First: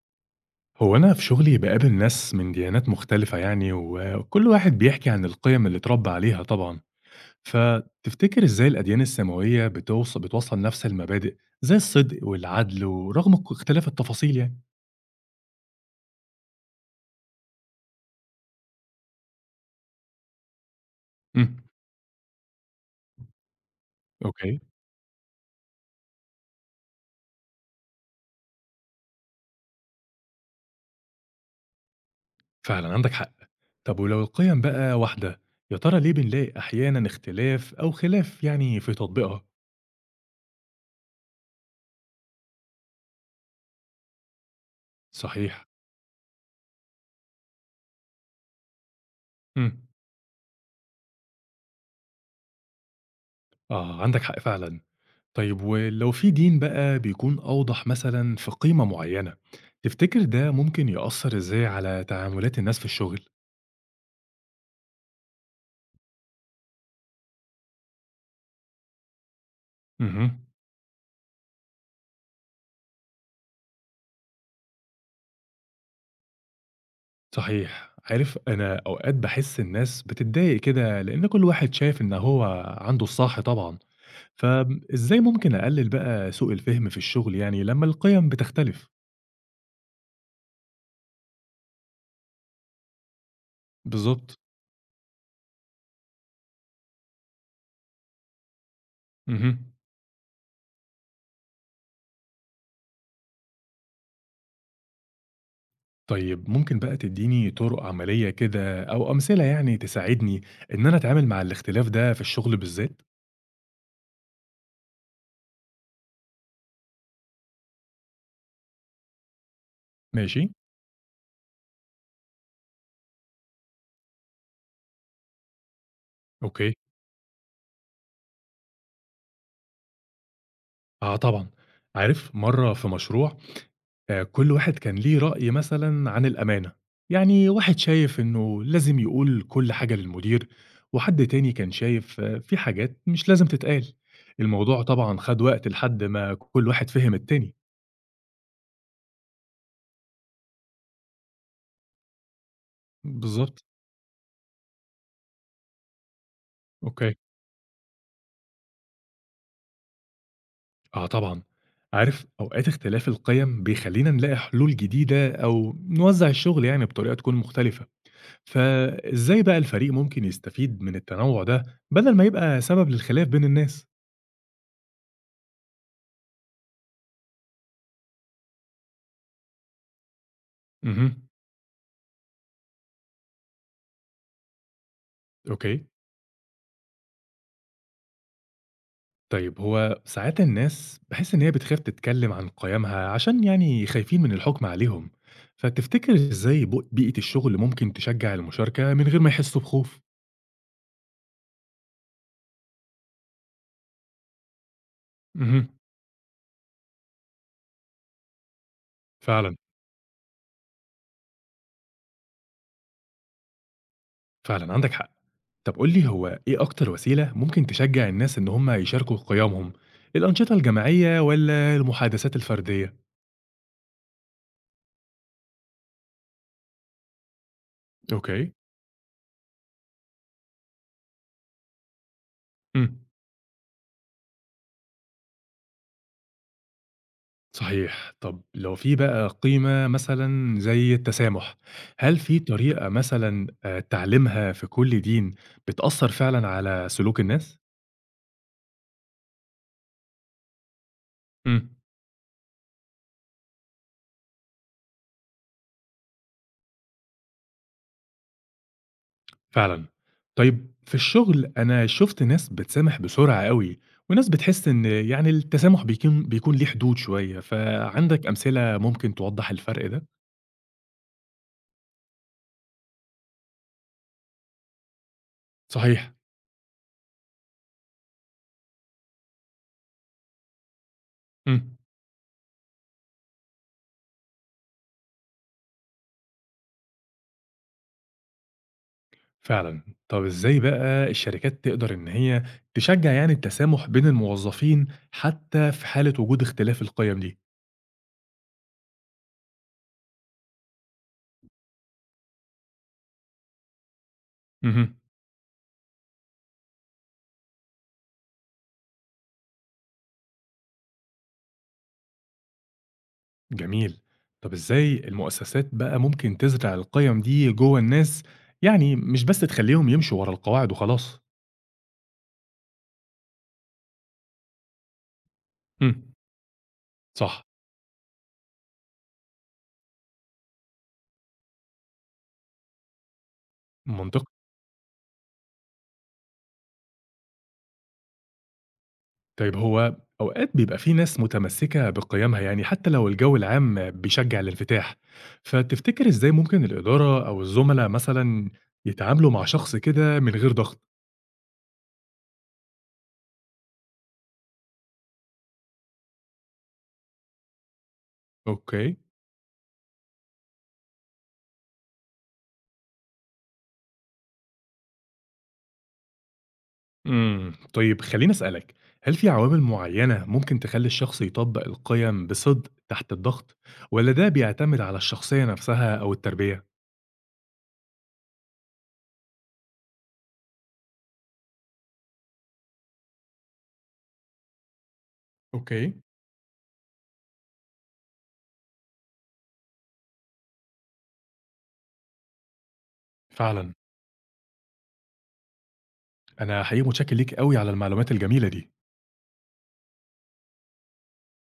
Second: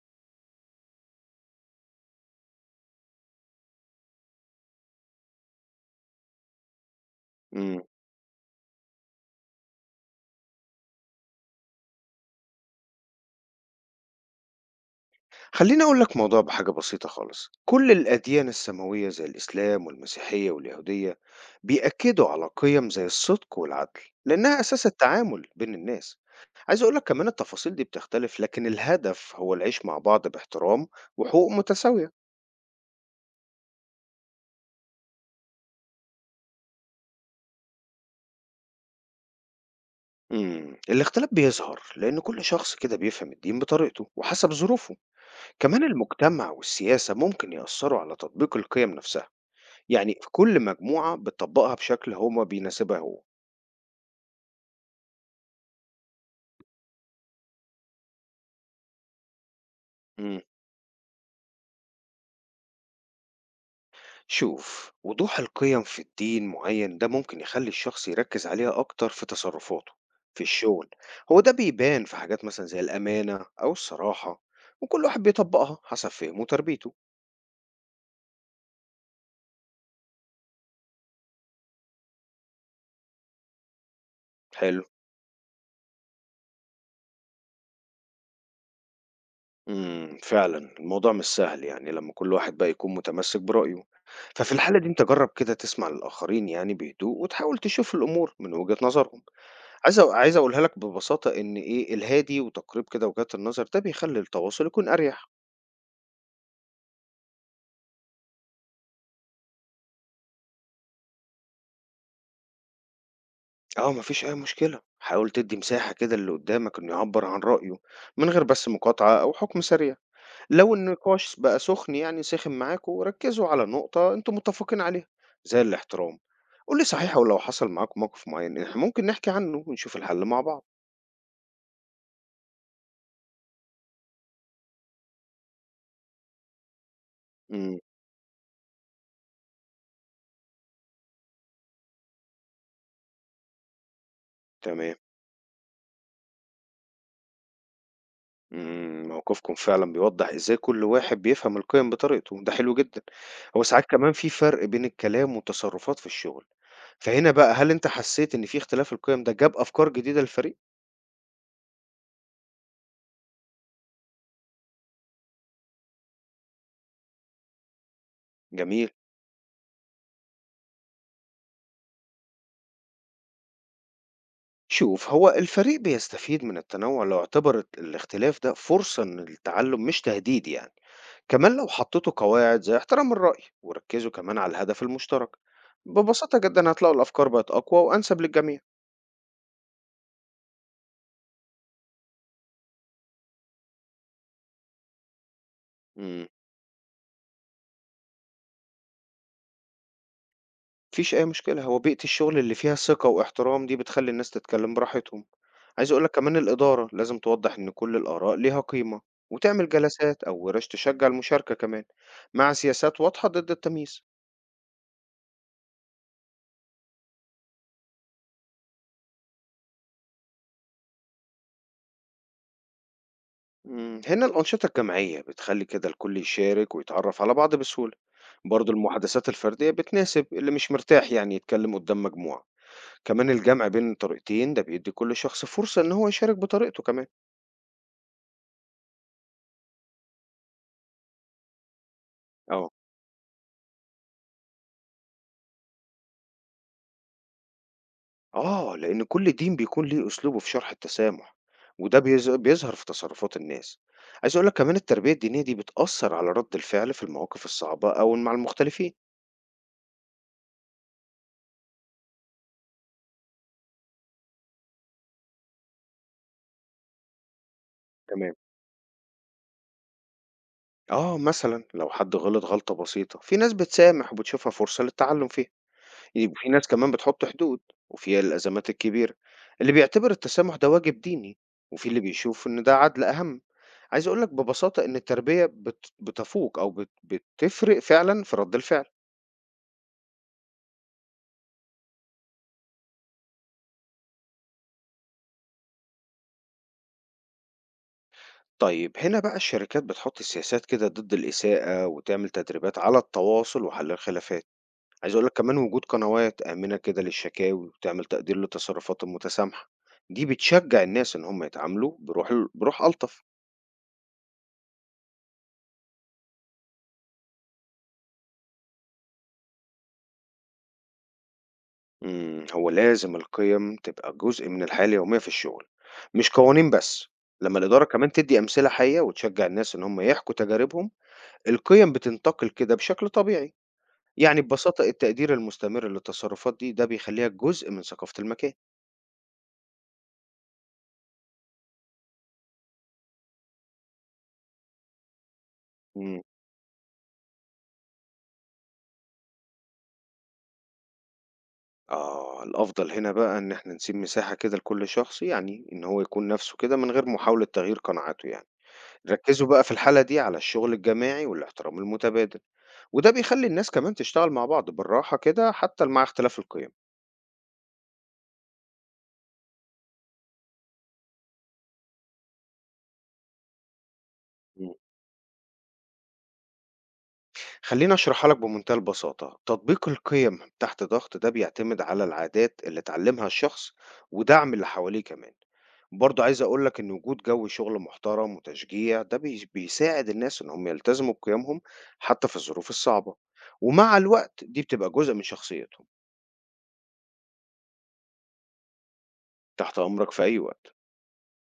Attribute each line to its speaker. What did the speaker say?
Speaker 1: هو أنا في شغلي باقابل ناس من ديانات مختلفة يعني، وكل واحد بيحكي عن القيم اللي اتربى عليها طبعًا،
Speaker 2: إمم.
Speaker 1: فتفتكر إزاي الأديان السماوية بتوصّل نفس المبادئ زي الصدق والعدل ورغم اختلاف التفاصيل يعني؟
Speaker 2: خلّيني أقول لك موضوع بحاجة بسيطة خالص، كل الأديان السماوية زي الإسلام والمسيحية واليهودية
Speaker 1: إمم،
Speaker 2: بيأكدوا على قِيَم زي الصدق والعدل، لأنها
Speaker 1: أوكي،
Speaker 2: أساس التعامل بين الناس. عايز أقول لك كمان التفاصيل دي بتختلف، لكن الهدف هو العيش مع بعض باحترام وحقوق متساوية.
Speaker 1: فعلًا عندك حق. طب ولو القيم بقى واحدة، يا ترى ليه بنلاقي أحيانًا اختلاف أو خلاف يعني في تطبيقها؟
Speaker 2: إمم، الاختلاف بيظهر لأن كل شخص كده بيفهم الدين بطريقته وحسب ظروفه.
Speaker 1: صحيح،
Speaker 2: كمان المجتمع والسياسة ممكن يأثّروا على تطبيق القِيَم نفسها،
Speaker 1: إمم،
Speaker 2: يعني في كل مجموعة بتطبّقها بشكل هو بيناسبها هو.
Speaker 1: آه، عندك حق فعلًا. طيب ولو في دين بقى بيكون أوضح مثلا في قيمة معينة، تفتكر
Speaker 2: مم.
Speaker 1: ده ممكن يأثر إزاي على تعاملات الناس في الشغل؟
Speaker 2: شوف وضوح القيم في الدين معين ده ممكن يخلي الشخص يركز عليها أكتر في تصرفاته في
Speaker 1: اهم،
Speaker 2: الشغل، هو ده بيبان في حاجات مثلا زي الأمانة أو الصراحة، وكل واحد بيطبقها حسب فهمه وتربيته.
Speaker 1: صحيح، عارف أنا أوقات بحس الناس بتتضايق كده لأن كل واحد شايف إن هو عنده الصح طبعا،
Speaker 2: حلو،
Speaker 1: فإزاي ممكن أقلل بقى سوء الفهم في الشغل يعني لما القيم بتختلف؟
Speaker 2: فعلا الموضوع مش سهل يعني لما كل واحد بقى يكون متمسك برأيه.
Speaker 1: بالظبط،
Speaker 2: ففي الحالة دي انت جرب كده تسمع للآخرين يعني بهدوء، وتحاول تشوف الأمور من وجهة نظرهم.
Speaker 1: اهم.
Speaker 2: عايز أقولها لك ببساطة إن إيه الهادي وتقريب كده وجهات النظر ده بيخلي التواصل يكون أريح.
Speaker 1: طيب ممكن بقى تديني طرق عملية كده أو أمثلة يعني تساعدني إن أنا أتعامل مع الاختلاف ده في الشغل بالذات؟
Speaker 2: آه، ما فيش أي مشكلة، حاول تدّي مساحة كده للي قدّامك إنه يعبّر عن رأيه من غير بس مقاطعة أو حكم سريع.
Speaker 1: ماشي؟
Speaker 2: لو النقاش بقى سُخن يعني سِخن معاكم، ركّزوا على نقطة أنتم متفقين عليها، زي الاحترام.
Speaker 1: أوكي.
Speaker 2: قُل لي صحيح، هو لو حصل معاكم موقف معيّن إحنا ممكن نحكي عنه ونشوف الحل مع بعض.
Speaker 1: آه طبعًا. عارف مرّة في مشروع كل واحد كان ليه رأي مثلًا عن الأمانة. يعني
Speaker 2: إمم،
Speaker 1: واحد شايف إنه لازم يقول كل حاجة للمدير، وحد تاني كان شايف آه، في حاجات مش لازم تتقال. الموضوع
Speaker 2: تمام،
Speaker 1: طبعًا خَد وقت لحد ما كل واحد فِهِم التاني.
Speaker 2: إمم، موقفكم فعلًا بيوضّح إزاي كل واحد بيفهم القيم بطريقته، ده حلو جدًا. هو
Speaker 1: بالضبط.
Speaker 2: ساعات كمان في فرق بين الكلام والتصرفات في الشغل،
Speaker 1: أوكي.
Speaker 2: فهنا بقى هل أنت حسّيت إن في اختلاف القيم ده جاب أفكار جديدة للفريق؟
Speaker 1: آه طبعًا. عارف أوقات اختلاف القِيَم بيخلّينا نلاقي حلول جديدة أو نوزّع الشغل يعني بطريقة تكون مختلفة.
Speaker 2: جميل.
Speaker 1: فإزاي بقى الفريق ممكن يستفيد من التنوع ده بدل ما يبقى سبب للخلاف بين الناس؟
Speaker 2: شوف، هو الفريق بيستفيد من التنوع لو اعتبر الاختلاف ده فرصة إن للتعلم مش تهديد يعني.
Speaker 1: مهم.
Speaker 2: كمان لو حطّيتوا قواعد زي احترام الرأي، وركّزوا كمان على الهدف المشترك.
Speaker 1: اوكي.
Speaker 2: ببساطة جدًا هتلاقوا الأفكار بقت أقوى وأنسب للجميع.
Speaker 1: طيب هو ساعات الناس بحس إن هي بتخاف تتكلم عن قيمها عشان يعني خايفين من الحكم عليهم، فتفتكر
Speaker 2: امم.
Speaker 1: إزاي بيئة الشغل ممكن تشجع المشاركة من غير ما يحسوا بخوف؟
Speaker 2: ما فيش أي مشكلة، هو بيئة الشغل اللي فيها ثقة واحترام دي بتخلّي الناس تتكلم براحتهم.
Speaker 1: مهم.
Speaker 2: عايز أقول لك كمان الإدارة لازم توضّح إن كل الآراء ليها قيمة،
Speaker 1: فعلا.
Speaker 2: وتعمل جلسات أو ورش تشجّع المشاركة كمان، مع سياسات واضحة ضد التمييز.
Speaker 1: فعلا عندك حق. طب قول لي هو إيه أكتر وسيلة ممكن تشجع الناس إن هم يشاركوا قيمهم؟ الأنشطة الجماعية ولا المحادثات الفردية؟
Speaker 2: مم، هنا الأنشطة الجماعية بتخلي كده الكل يشارك ويتعرف على بعض بسهولة.
Speaker 1: اوكي.
Speaker 2: برضو المحادثات الفردية بتناسب اللي مش مرتاح يعني يتكلم قدام مجموعة.
Speaker 1: مم.
Speaker 2: كمان الجمع بين الطريقتين ده بيدي كل شخص فرصة إن هو يشارك بطريقته كمان.
Speaker 1: صحيح. طب لو في بقى قيمة مثلًا زي التسامح، هل في
Speaker 2: اه،
Speaker 1: طريقة مثلًا تعليمها في كل دين بتأثّر فعلًا على سلوك الناس؟
Speaker 2: اه، لأن كل دين بيكون ليه أسلوبه في شرح التسامح،
Speaker 1: إمم،
Speaker 2: وده بيظهر في تصرفات الناس. عايز أقولك كمان التربية الدينية دي بتأثر على رد الفعل في المواقف الصعبة أو مع المختلفين.
Speaker 1: فعلًا. طيب في الشغل أنا شُفت ناس بتسامح بسرعة أوي، وناس بتحس إن يعني التسامح بيكون ليه حدود شوية، فعندك
Speaker 2: تمام.
Speaker 1: أمثلة ممكن توضّح الفرق ده؟
Speaker 2: اه مثلا لو حد غلط غلطة بسيطة، في ناس بتسامح وبتشوفها فرصة للتعلم فيها،
Speaker 1: صحيح.
Speaker 2: يبقى في ناس كمان بتحط حدود، وفي الأزمات الكبيرة، اللي بيعتبر التسامح ده واجب ديني،
Speaker 1: إمم.
Speaker 2: وفي اللي بيشوف إن ده عدل أهم. عايز أقول لك ببساطة إن التربية بتفوق أو بتفرق فعلًا في رد الفعل.
Speaker 1: فعلًا. طَب إزاي بقى الشركات تقدر إن هي تشجّع يعني التسامح بين الموظفين حتى في حالة وجود اختلاف القِيَم دي؟
Speaker 2: طيب هنا بقى الشركات بتحط سياسات كده ضد الإساءة، وتعمل تدريبات على التواصل وحل الخلافات.
Speaker 1: اهم،
Speaker 2: عايز أقول لك كمان وجود قنوات آمنة كده للشكاوي، وتعمل تقدير للتصرفات المتسامحة، دي بتشجع الناس إن هم يتعاملوا بروح بروح ألطف.
Speaker 1: جميل. طَب إزاي المؤسسات بقى ممكن تزرع القِيَم دي جوّه الناس، يعني مش بس تخلّيهم يمشوا ورا القواعد وخلاص؟
Speaker 2: إمم، هو لازم القيم تبقى جزء من الحياة اليومية في الشغل،
Speaker 1: إمم.
Speaker 2: مش قوانين بس.
Speaker 1: صح،
Speaker 2: لمّا الإدارة كمان تدّي أمثلة حية وتشجّع الناس إن هم يحكوا تجاربهم، القيم بتنتقل كده بشكل طبيعي.
Speaker 1: منطقي.
Speaker 2: يعني ببساطة التقدير المستمر للتصرفات دي، ده بيخلّيها جزء من ثقافة المكان.
Speaker 1: طيب هو أوقات بيبقى في ناس متمسكة بقيمها يعني حتى لو الجو العام بيشجع الانفتاح، فتفتكر
Speaker 2: إمم،
Speaker 1: إزاي ممكن الإدارة أو الزملاء مثلا يتعاملوا مع شخص كده من غير ضغط؟
Speaker 2: آه، الأفضل هنا بقى إن إحنا نسيب مساحة كده لكل شخص يعني إن هو يكون نَفْسه كده من غير محاولة تغيير قناعاته يعني.
Speaker 1: أوكي.
Speaker 2: ركّزوا بقى في الحالة دي على الشغل الجماعي والاحترام المتبادل. وده بيخلي الناس كمان تشتغل مع بعض بالراحة كده حتى مع اختلاف القيم.
Speaker 1: طيب خليني أسألك، هل في عوامل معينة ممكن تخلي الشخص يطبق القيم بصدق تحت الضغط ولا ده
Speaker 2: مم.
Speaker 1: بيعتمد على الشخصية نفسها أو التربية؟
Speaker 2: خليني أشرحها لك بمنتهى البساطة، تطبيق القيم تحت ضغط ده بيعتمد على العادات اللي اتعلمها الشخص ودعم اللي حواليه كمان.
Speaker 1: أوكي.
Speaker 2: برضه عايز أقول لك إن وجود جو شغل محترم وتشجيع ده بيساعد الناس إن هم يلتزموا بقيمهم حتى في الظروف الصعبة،
Speaker 1: فعلا.
Speaker 2: ومع الوقت دي بتبقى جزء من شخصيتهم.
Speaker 1: أنا حقيقي متشكر ليك قوي على المعلومات الجميلة دي
Speaker 2: تحت أمرك في أي وقت.